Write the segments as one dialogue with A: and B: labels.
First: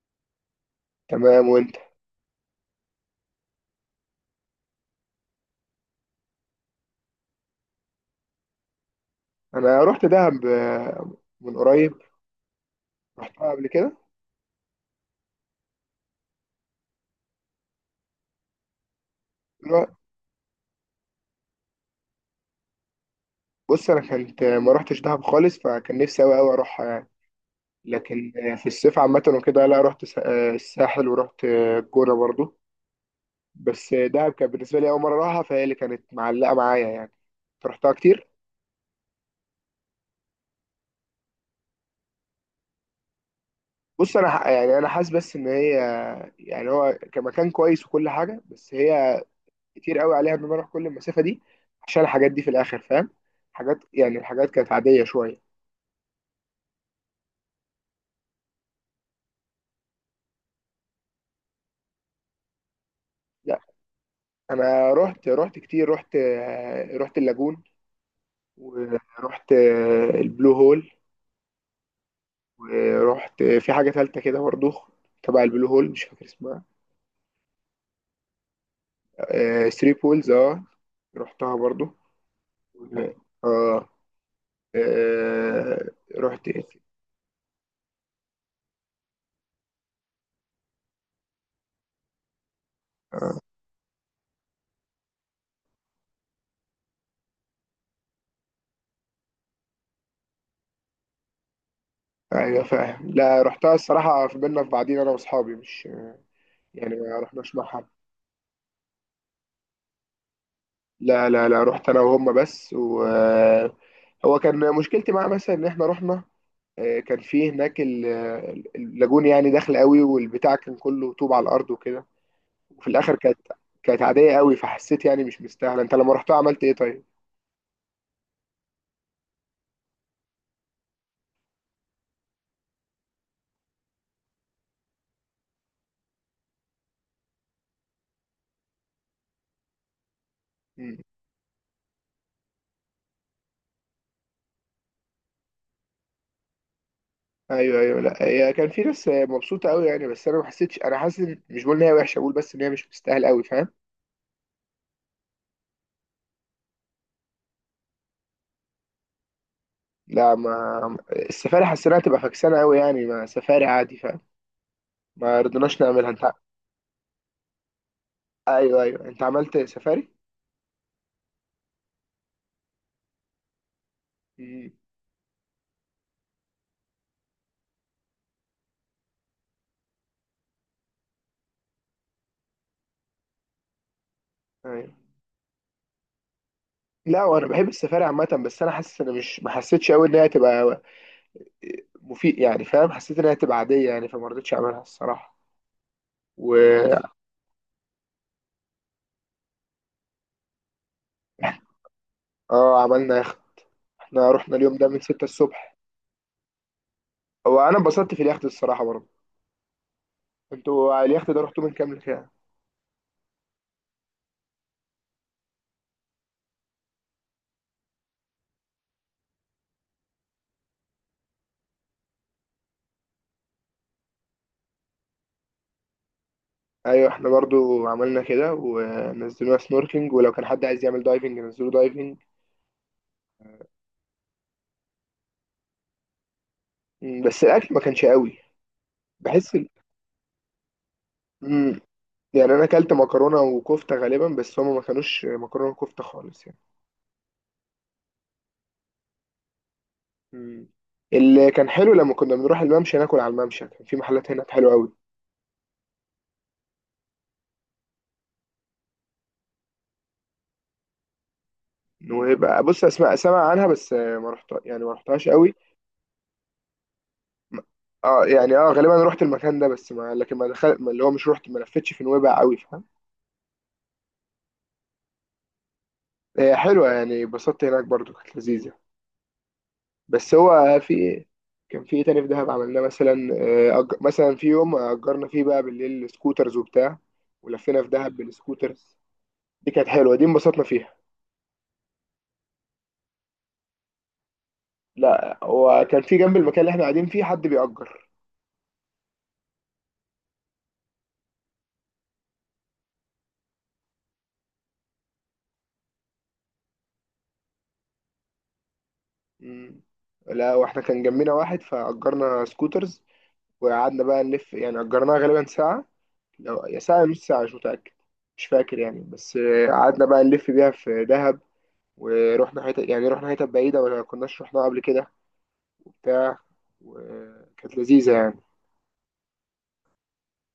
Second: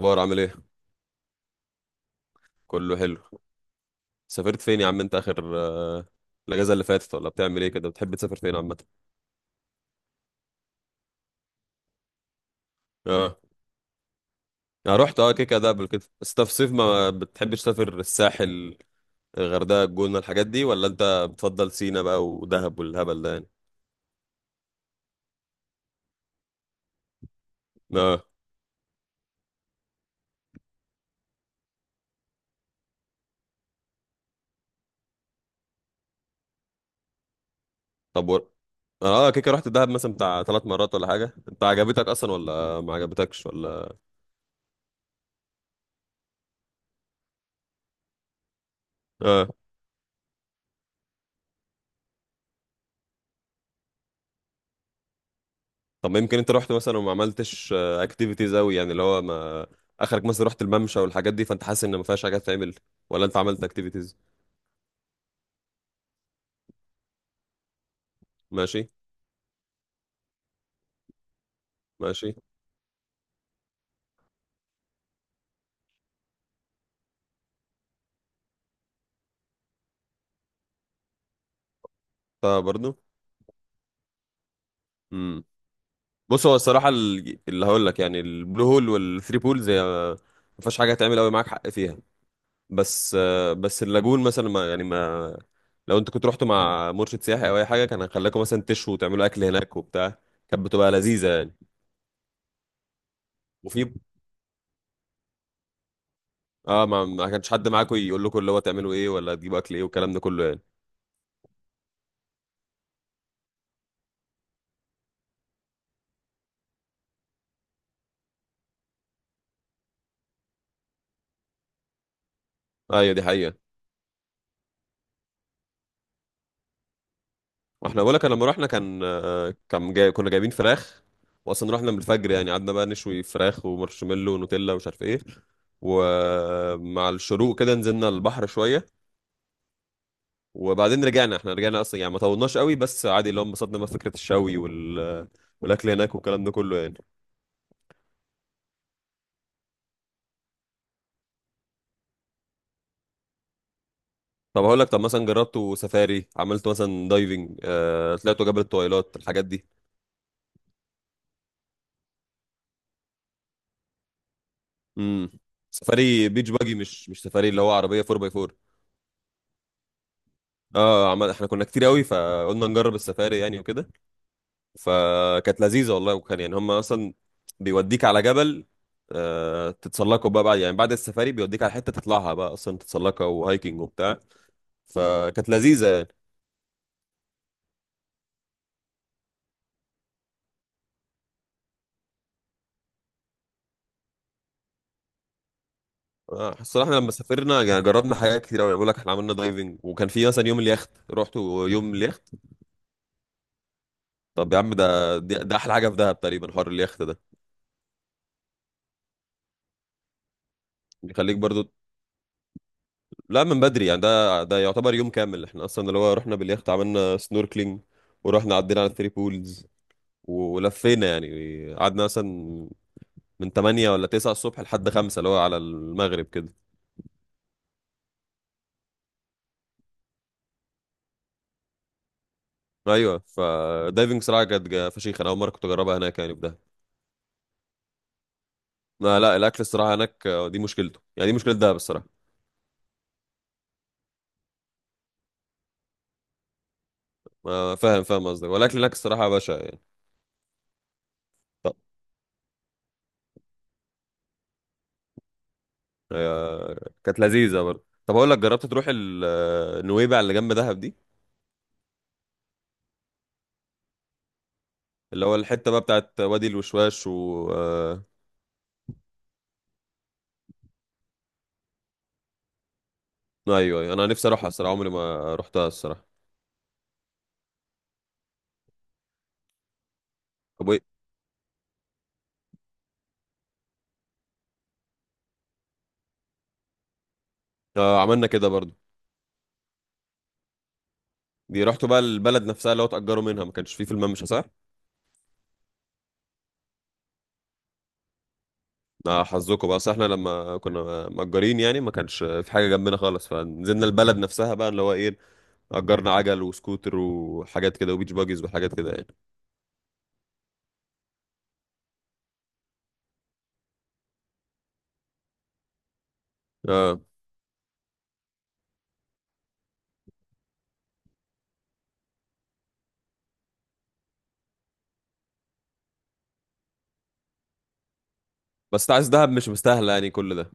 A: اخبار عامل ايه؟
B: تمام وانت.
A: كله حلو. سافرت فين يا عم انت اخر الاجازه اللي فاتت، ولا بتعمل ايه كده؟ بتحب تسافر فين عامه؟
B: انا رحت دهب من قريب.
A: اه.
B: رحتها قبل كده.
A: انا رحت كده قبل كده. بس انت في صيف ما بتحبش تسافر الساحل، الغردقه، الجونه، الحاجات دي؟ ولا انت بتفضل سينا بقى ودهب والهبل ده يعني؟
B: بص انا كنت ما رحتش دهب خالص، فكان نفسي قوي قوي اروحها يعني.
A: اه.
B: لكن في الصيف عامه وكده، لا رحت الساحل، ورحت الجونه برضو. بس دهب كان بالنسبه لي اول مره اروحها، فهي اللي كانت معلقه معايا يعني. رحتها كتير.
A: طب كده رحت دهب مثلا بتاع ثلاث مرات ولا حاجه؟ انت عجبتك اصلا ولا ما عجبتكش ولا؟
B: بص يعني انا حاسس بس ان هي، يعني هو كمكان كويس وكل حاجه، بس هي
A: اه.
B: كتير قوي عليها ان انا اروح كل المسافه دي عشان الحاجات دي في الاخر، فاهم؟ حاجات يعني الحاجات كانت عاديه شويه.
A: طب يمكن انت رحت مثلا وما عملتش اكتيفيتيز قوي، يعني اللي هو، ما اخرك مثلا رحت الممشى والحاجات دي، فانت حاسس ان ما فيهاش حاجه تعمل؟ ولا انت عملت اكتيفيتيز؟
B: انا رحت كتير. رحت اللاجون،
A: ماشي.
B: ورحت البلو هول،
A: ماشي.
B: ورحت في حاجة تالتة كده برضو تبع البلو هول، مش فاكر اسمها. آه ثري بولز، اه. رحتها برضو.
A: طب برضو.
B: اه.
A: امم
B: آه،
A: بص،
B: رحت
A: هو
B: إيه؟
A: الصراحه اللي هقول لك يعني، البلو هول والثري بولز هي ما فيهاش حاجه تعمل قوي، معاك حق فيها. بس بس اللاجون مثلا، ما يعني ما لو انت كنت رحت مع مرشد سياحي او اي حاجه، كان هيخليكم مثلا تشوا وتعملوا اكل هناك وبتاع، كانت بتبقى لذيذه يعني.
B: ايوه فاهم. لا رحتها
A: وفي.
B: الصراحة في بينا في بعضين انا واصحابي، مش
A: اه
B: يعني
A: ما
B: ما
A: ما كانش
B: رحناش مع
A: حد
B: حد.
A: معاكم يقول لكم اللي هو تعملوا ايه ولا تجيبوا اكل ايه والكلام ده كله يعني؟
B: لا لا لا، رحت انا وهم بس، و آه، هو كان مشكلتي معاه مثلا ان احنا رحنا كان في هناك اللاجون يعني داخل قوي، والبتاع كان كله طوب على الارض وكده، وفي
A: ايوه،
B: الاخر
A: دي
B: كانت،
A: حقيقه.
B: كانت عاديه قوي. فحسيت يعني مش مستاهله. انت لما رحتها عملت ايه طيب؟
A: واحنا بقولك، أنا لما رحنا كان كان جاي، كنا جايبين فراخ، واصلا رحنا من الفجر، يعني قعدنا بقى نشوي فراخ ومارشميلو ونوتيلا ومش عارف ايه، ومع الشروق كده نزلنا البحر شويه،
B: مم.
A: وبعدين رجعنا. احنا رجعنا اصلا يعني، ما طولناش قوي، بس عادي اللي هو انبسطنا بقى في فكره الشوي والاكل هناك والكلام ده كله يعني.
B: ايوه ايوه، لا هي كان في ناس مبسوطه قوي يعني، بس انا ما حسيتش. انا حاسس مش بقول ان هي وحشه، بقول بس ان هي مش مستاهله قوي، فاهم؟
A: طب هقول لك، طب مثلا جربتوا سفاري، عملتوا مثلا دايفنج، طلعتوا جبل الطويلات، الحاجات دي؟
B: لا ما السفاري حسيناها تبقى فكسانه قوي يعني، ما سفاري عادي فاهم.
A: امم
B: ما رضيناش نعملها.
A: سفاري
B: انت
A: بيتش باجي، مش سفاري اللي هو عربيه 4 باي 4.
B: ايوه ايوه، انت عملت سفاري.
A: اه، احنا كنا كتير قوي فقلنا نجرب السفاري يعني وكده،
B: مم.
A: فكانت لذيذه والله، وكان يعني هم اصلا بيوديك على جبل، آه، تتسلقوا بقى بعد يعني، بعد السفاري بيوديك على حته تطلعها بقى، اصلا تتسلقها، وهايكنج وبتاع،
B: ايوه،
A: فكانت لذيذه يعني.
B: لا وانا بحب السفاري عامه، بس انا حاسس ان مش ما حسيتش قوي ان هي تبقى مفيد يعني فاهم. حسيت انها هتبقى عاديه يعني، فما رضيتش اعملها الصراحه.
A: الصراحه
B: و
A: احنا لما سافرنا، يعني جربنا حاجات كتير قوي، بقول لك احنا عملنا دايفنج، وكان في مثلا يوم اليخت، رحت يوم اليخت.
B: اه عملنا يخت. احنا
A: طب
B: رحنا
A: يا عم،
B: اليوم ده من
A: ده
B: 6
A: ده ده احلى
B: الصبح،
A: حاجه في دهب تقريبا، حوار اليخت ده
B: وانا انبسطت في اليخت الصراحه برضه. انتوا على اليخت
A: بيخليك
B: ده رحتوا من
A: برضو.
B: كام لكام؟
A: لا، من بدري يعني، ده يعتبر يوم كامل، احنا اصلا اللي هو رحنا باليخت عملنا سنوركلينج، ورحنا عدينا على الثري بولز، ولفينا يعني قعدنا مثلا من 8 ولا 9 الصبح لحد 5 اللي هو على المغرب كده.
B: ايوه احنا برضو عملنا كده، ونزلونا سنوركينج، ولو كان حد عايز يعمل دايفنج نزلوا دايفنج.
A: ايوه، فدايفنج صراحه كانت فشيخه، انا اول مره كنت اجربها هناك يعني في دهب.
B: مم، بس الاكل ما كانش قوي.
A: ما لا،
B: بحس
A: الاكل
B: ال...
A: الصراحه هناك، دي مشكلته يعني، دي مشكله دهب
B: مم،
A: الصراحه.
B: يعني انا اكلت مكرونه وكفته غالبا، بس هما ما كانوش مكرونه وكفته خالص يعني.
A: ما فاهم فاهم قصدك، والاكل هناك الصراحه يا باشا يعني.
B: مم. اللي كان
A: طب
B: حلو لما كنا بنروح الممشى ناكل على الممشى، كان في محلات هناك حلوه قوي.
A: كانت لذيذه برضه. طب اقول لك، جربت تروح نويبع اللي جنب دهب دي؟
B: ويبقى بص اسمع، سمع عنها، بس ما رحت يعني ما
A: اللي
B: رحتهاش
A: هو
B: قوي.
A: الحتة بقى بتاعت وادي الوشواش. و
B: م-
A: آه،
B: اه يعني اه غالبا رحت المكان ده، بس ما لكن ما دخلت، ما اللي هو مش رحت، ما لفتش في نويبع قوي فاهم.
A: ايوه، أيوة. انا نفسي اروحها الصراحة، عمري ما رحتها الصراحة.
B: هي حلوه يعني، اتبسطت هناك برضو، كانت لذيذه. بس
A: طب
B: هو
A: وايه؟
B: في، كان في ايه تاني في دهب عملناه مثلا؟ مثلا في يوم اجرنا فيه بقى بالليل سكوترز وبتاع، ولفينا في
A: آه،
B: دهب
A: عملنا كده برضو.
B: بالسكوترز. دي كانت حلوه، دي انبسطنا فيها.
A: دي رحتوا بقى البلد نفسها اللي هو اتأجروا منها؟ ما كانش فيه في الممشى صح؟
B: لا هو كان في جنب المكان اللي احنا قاعدين فيه حد بيأجر.
A: آه، حظكم بقى، أصل احنا لما كنا مأجرين يعني ما كانش في حاجة جنبنا خالص، فنزلنا البلد نفسها بقى اللي هو ايه، أجرنا عجل وسكوتر وحاجات كده وبيتش باجيز وحاجات كده يعني.
B: مم. لا واحنا كان جنبنا واحد، فأجرنا سكوترز وقعدنا بقى نلف يعني. أجرناها غالبا ساعة، لو يا ساعة
A: اه.
B: يا نص ساعة مش متأكد، مش فاكر يعني. بس قعدنا بقى نلف بيها في دهب. ورحنا حتة، يعني رحنا حتة بعيدة ولا كناش رحناها قبل كده وبتاع، وكانت لذيذة يعني.
A: بس انت عايز دهب مش مستاهلة يعني كل ده؟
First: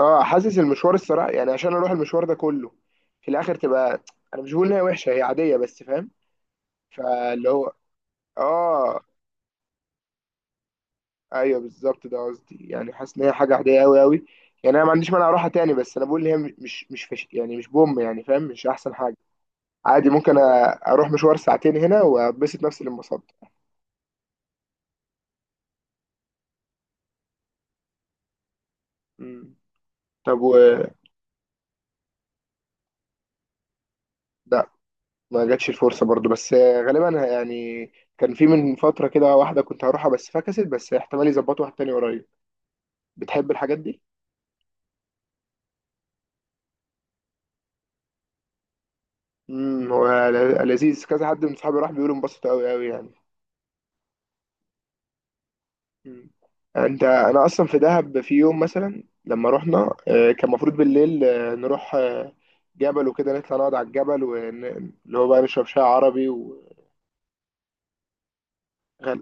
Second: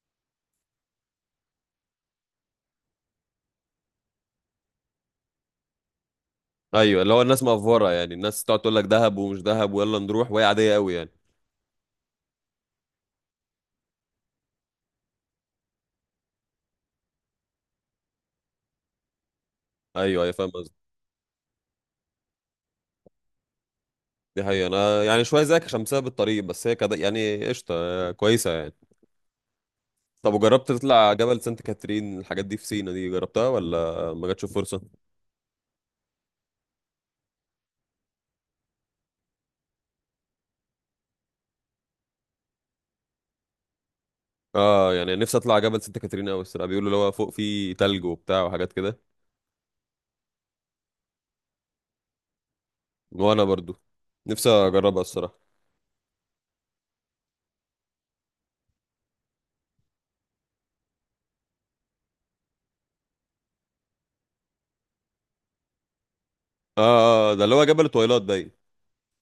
B: اه حاسس المشوار الصراحة يعني، عشان اروح المشوار ده كله في الاخر تبقى، انا مش بقول ان هي وحشة، هي عادية، بس فاهم.
A: ايوه اللي هو الناس
B: فاللي هو
A: مأفورة يعني، الناس تقعد تقول لك
B: اه
A: دهب ومش دهب ويلا نروح، وهي عادية قوي يعني.
B: ايوه بالظبط، ده قصدي يعني. حاسس ان هي حاجه عاديه قوي قوي يعني. انا ما عنديش مانع اروحها تاني، بس انا بقول ان هي مش يعني، مش بوم يعني فاهم، مش احسن حاجه. عادي
A: ايوه ايوه،
B: ممكن
A: فاهم.
B: اروح مشوار ساعتين هنا وابسط نفسي للمصد.
A: دي حقيقة، أنا يعني شوية زيك عشان بسبب الطريق، بس هي كده يعني قشطة كويسة يعني.
B: مم.
A: طب
B: طب و،
A: وجربت تطلع جبل سانت كاترين، الحاجات دي في سينا دي جربتها ولا ما جاتش
B: لا
A: فرصة؟
B: ما جاتش الفرصه برضو، بس غالبا يعني كان في من فتره كده واحده كنت هروحها بس فكست، بس احتمال يظبطوا واحد تاني قريب. بتحب الحاجات دي؟
A: اه، يعني نفسي اطلع جبل سانت كاترين أوي الصراحة، بيقولوا اللي هو فوق فيه تلج وبتاع وحاجات كده.
B: هو لذيذ، كذا حد من صحابي راح بيقولوا انبسطوا قوي قوي يعني.
A: وأنا برضو نفسي أجربها الصراحة.
B: مم. انت انا اصلا في دهب في يوم مثلا لما رحنا كان المفروض بالليل نروح جبل وكده، نطلع نقعد على الجبل اللي هو بقى نشرب شاي عربي.
A: اه. آه، ده اللي هو جبل التويلات باين.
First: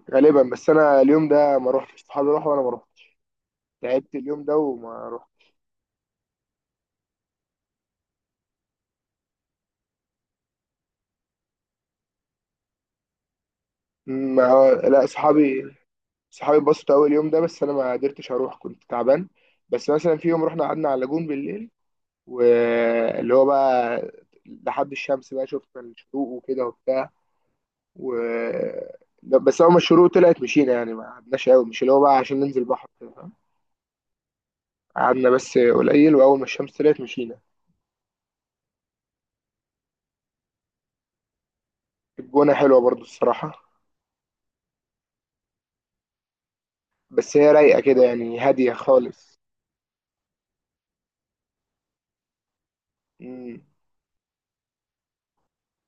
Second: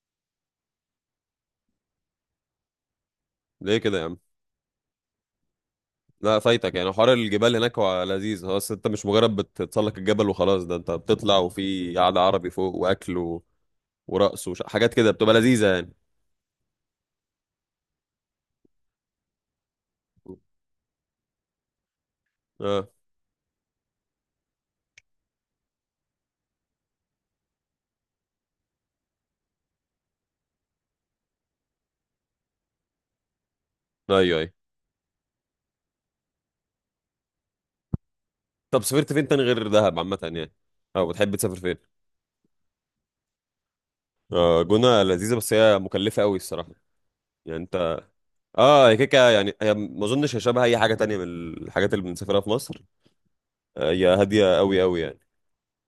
B: وغالبا بس انا اليوم ده ما روحتش، صحابي راحوا وانا ما روحتش.
A: ليه كده يا
B: تعبت
A: عم؟
B: اليوم ده وما روحت.
A: لا، فايتك يعني، حوار الجبال هناك هو لذيذ، هو بس انت مش مجرد بتتسلق الجبل وخلاص، ده انت بتطلع وفي قعدة عربي فوق واكل ورقص
B: ما
A: حاجات
B: لا
A: كده بتبقى
B: صحابي
A: لذيذة يعني.
B: صحابي اتبسطوا قوي اليوم ده، بس انا ما قدرتش اروح، كنت تعبان. بس مثلا في يوم رحنا قعدنا على اللاجون بالليل،
A: اه،
B: واللي هو بقى لحد الشمس بقى، شفنا الشروق وكده وبتاع. و لا، بس اول ما الشروق طلعت مشينا يعني، ما قعدناش قوي، مش اللي هو بقى عشان ننزل بحر كده، فاهم.
A: ايوه ايوه.
B: قعدنا بس قليل، واول ما الشمس طلعت مشينا.
A: طب سافرت فين تاني غير دهب عامة يعني، او بتحب تسافر فين؟
B: الجونه حلوه برضو الصراحه،
A: آه، جونة لذيذة، بس هي مكلفة قوي الصراحة.
B: بس هي
A: يعني
B: رايقه
A: انت،
B: كده يعني، هاديه
A: اه، هي كيكة
B: خالص.
A: يعني، هي ما اظنش هي شبه اي حاجة تانية من الحاجات اللي بنسافرها في مصر.
B: مم.
A: آه، هي هادية قوي قوي يعني.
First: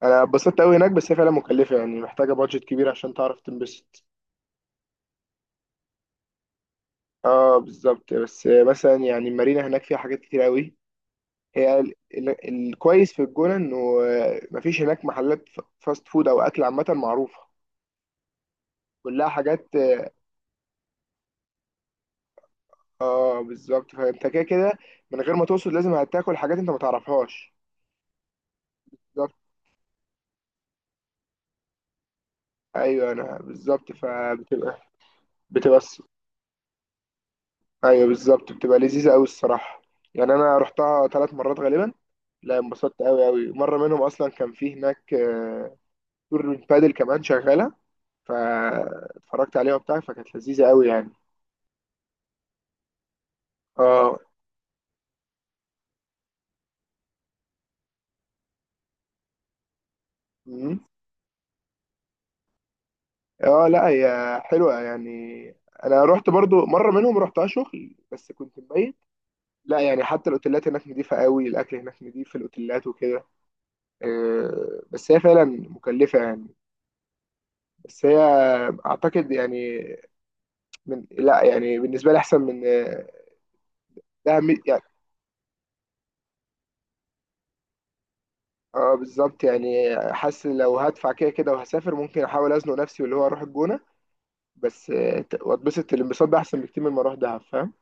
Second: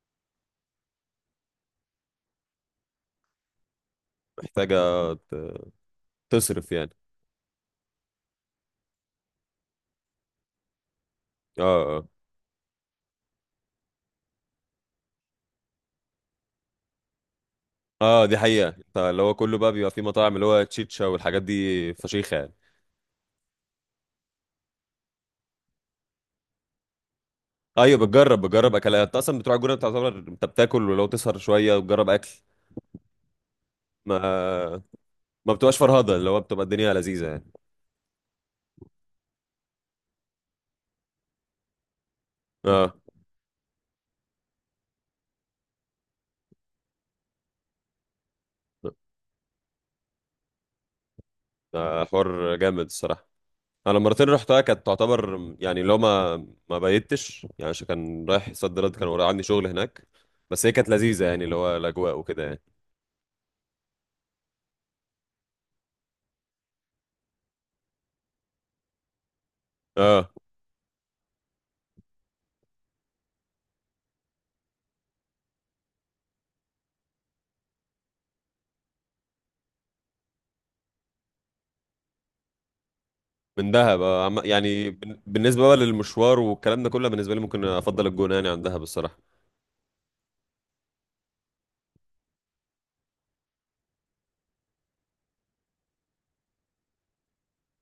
B: انا اتبسطت قوي هناك، بس هي فعلا مكلفه يعني، محتاجه بادجت كبير عشان تعرف تنبسط.
A: محتاجة ت- تصرف يعني.
B: اه بالظبط. بس مثلا يعني المارينا هناك فيها حاجات كتير قوي.
A: اه.
B: هي
A: اه.
B: الكويس في الجونه انه مفيش هناك محلات فاست فود او اكل عامه معروفه.
A: اه، دي حقيقة، انت اللي
B: كلها
A: هو كله
B: حاجات،
A: بقى بيبقى فيه مطاعم، اللي هو تشيتشا والحاجات دي، فشيخة يعني.
B: اه بالظبط. فانت كده كده من غير ما تقصد لازم هتاكل حاجات انت ما تعرفهاش.
A: ايوه، بتجرب اكلات، انت
B: بالظبط،
A: اصلا بتروح الجونة بتعتبر انت بتاكل، ولو تسهر شوية وتجرب اكل،
B: ايوه انا بالظبط فبتبقى،
A: ما ما بتبقاش
B: بتبقى الص-
A: فرهضة، اللي هو بتبقى الدنيا لذيذة يعني.
B: ايوه بالظبط، بتبقى لذيذه قوي الصراحه. يعني انا رحتها ثلاث مرات غالبا. لا
A: اه.
B: انبسطت قوي قوي. مره منهم اصلا كان في هناك تور من بادل كمان شغاله، فاتفرجت عليها وبتاع، فكانت لذيذه قوي يعني.
A: ده حوار جامد الصراحة. أنا
B: اه.
A: المرتين اللي رحتها كانت تعتبر يعني، لو ما بيتش يعني، عشان كان رايح صد رد، كان ورايا عندي شغل هناك، بس هي
B: مم.
A: كانت لذيذة يعني اللي هو الأجواء وكده يعني.
B: اه لا هي حلوه يعني. انا رحت برضو مره منهم رحتها شغل، بس كنت مبيت. لا يعني حتى
A: اه.
B: الاوتيلات هناك نضيفة قوي، الاكل هناك نضيف في الاوتيلات وكده. بس هي فعلا مكلفة يعني. بس هي اعتقد يعني، لا يعني بالنسبة لي احسن من
A: من دهب،
B: دهب يعني.
A: يعني، بالنسبة بقى للمشوار والكلام ده كله، بالنسبة لي ممكن أفضل الجونة يعني عن دهب
B: اه
A: الصراحة.
B: بالظبط يعني، حاسس لو هدفع كده كده وهسافر، ممكن احاول ازنق نفسي واللي هو اروح الجونة. بس واتبسط الانبساط ده احسن بكتير من ما اروح دهب فاهم.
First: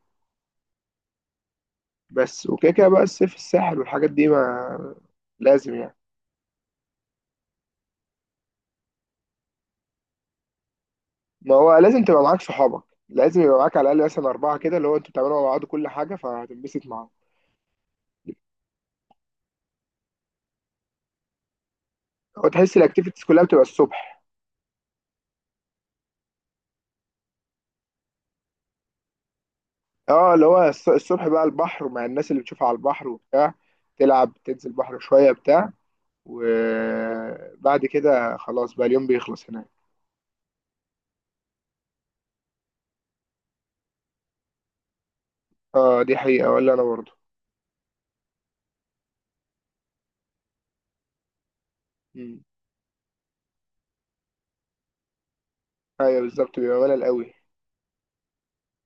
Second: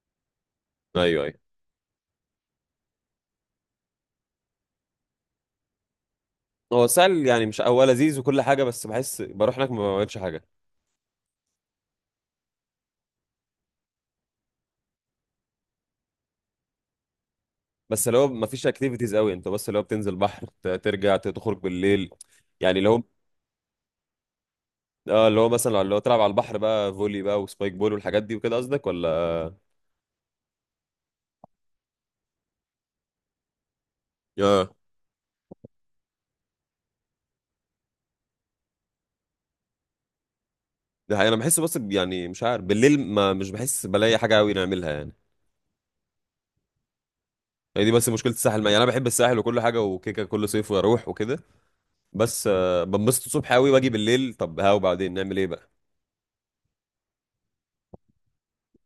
A: أيوه أيوه.
B: بس وكده كده بقى الصيف الساحل والحاجات دي ما لازم يعني.
A: هو سهل يعني، مش هو لذيذ وكل حاجة، بس بحس بروح هناك ما بعملش حاجة.
B: ما هو لازم تبقى معاك صحابك، لازم يبقى معاك على الاقل مثلا اربعه كده، اللي هو انتوا بتعملوا مع بعض كل حاجه، فهتنبسط معاهم.
A: بس اللي هو ما فيش اكتيفيتيز قوي، انت بس اللي هو بتنزل بحر، ترجع، تخرج بالليل.
B: وتحس
A: يعني لو،
B: الاكتيفيتيز كلها بتبقى الصبح.
A: اه اللي هو مثلا اللي هو تلعب على البحر بقى فولي بقى وسبايك بول والحاجات دي وكده قصدك ولا؟
B: اه اللي هو الصبح بقى البحر، ومع الناس اللي بتشوفها على البحر وبتاع، تلعب تنزل
A: اه.
B: البحر شويه بتاع، وبعد كده خلاص بقى اليوم بيخلص هناك.
A: ده حقيقة، انا بحس بس يعني مش عارف بالليل، ما مش بحس بلاقي حاجه قوي نعملها يعني.
B: اه دي حقيقه، ولا انا برضه.
A: هي دي بس مشكله الساحل يعني، انا بحب الساحل وكل حاجه وكيكه كل صيف واروح وكده،
B: مم.
A: بس بنبسط الصبح قوي واجي بالليل، طب ها وبعدين نعمل ايه بقى؟
B: ايوه بالظبط، بيبقى ملل قوي.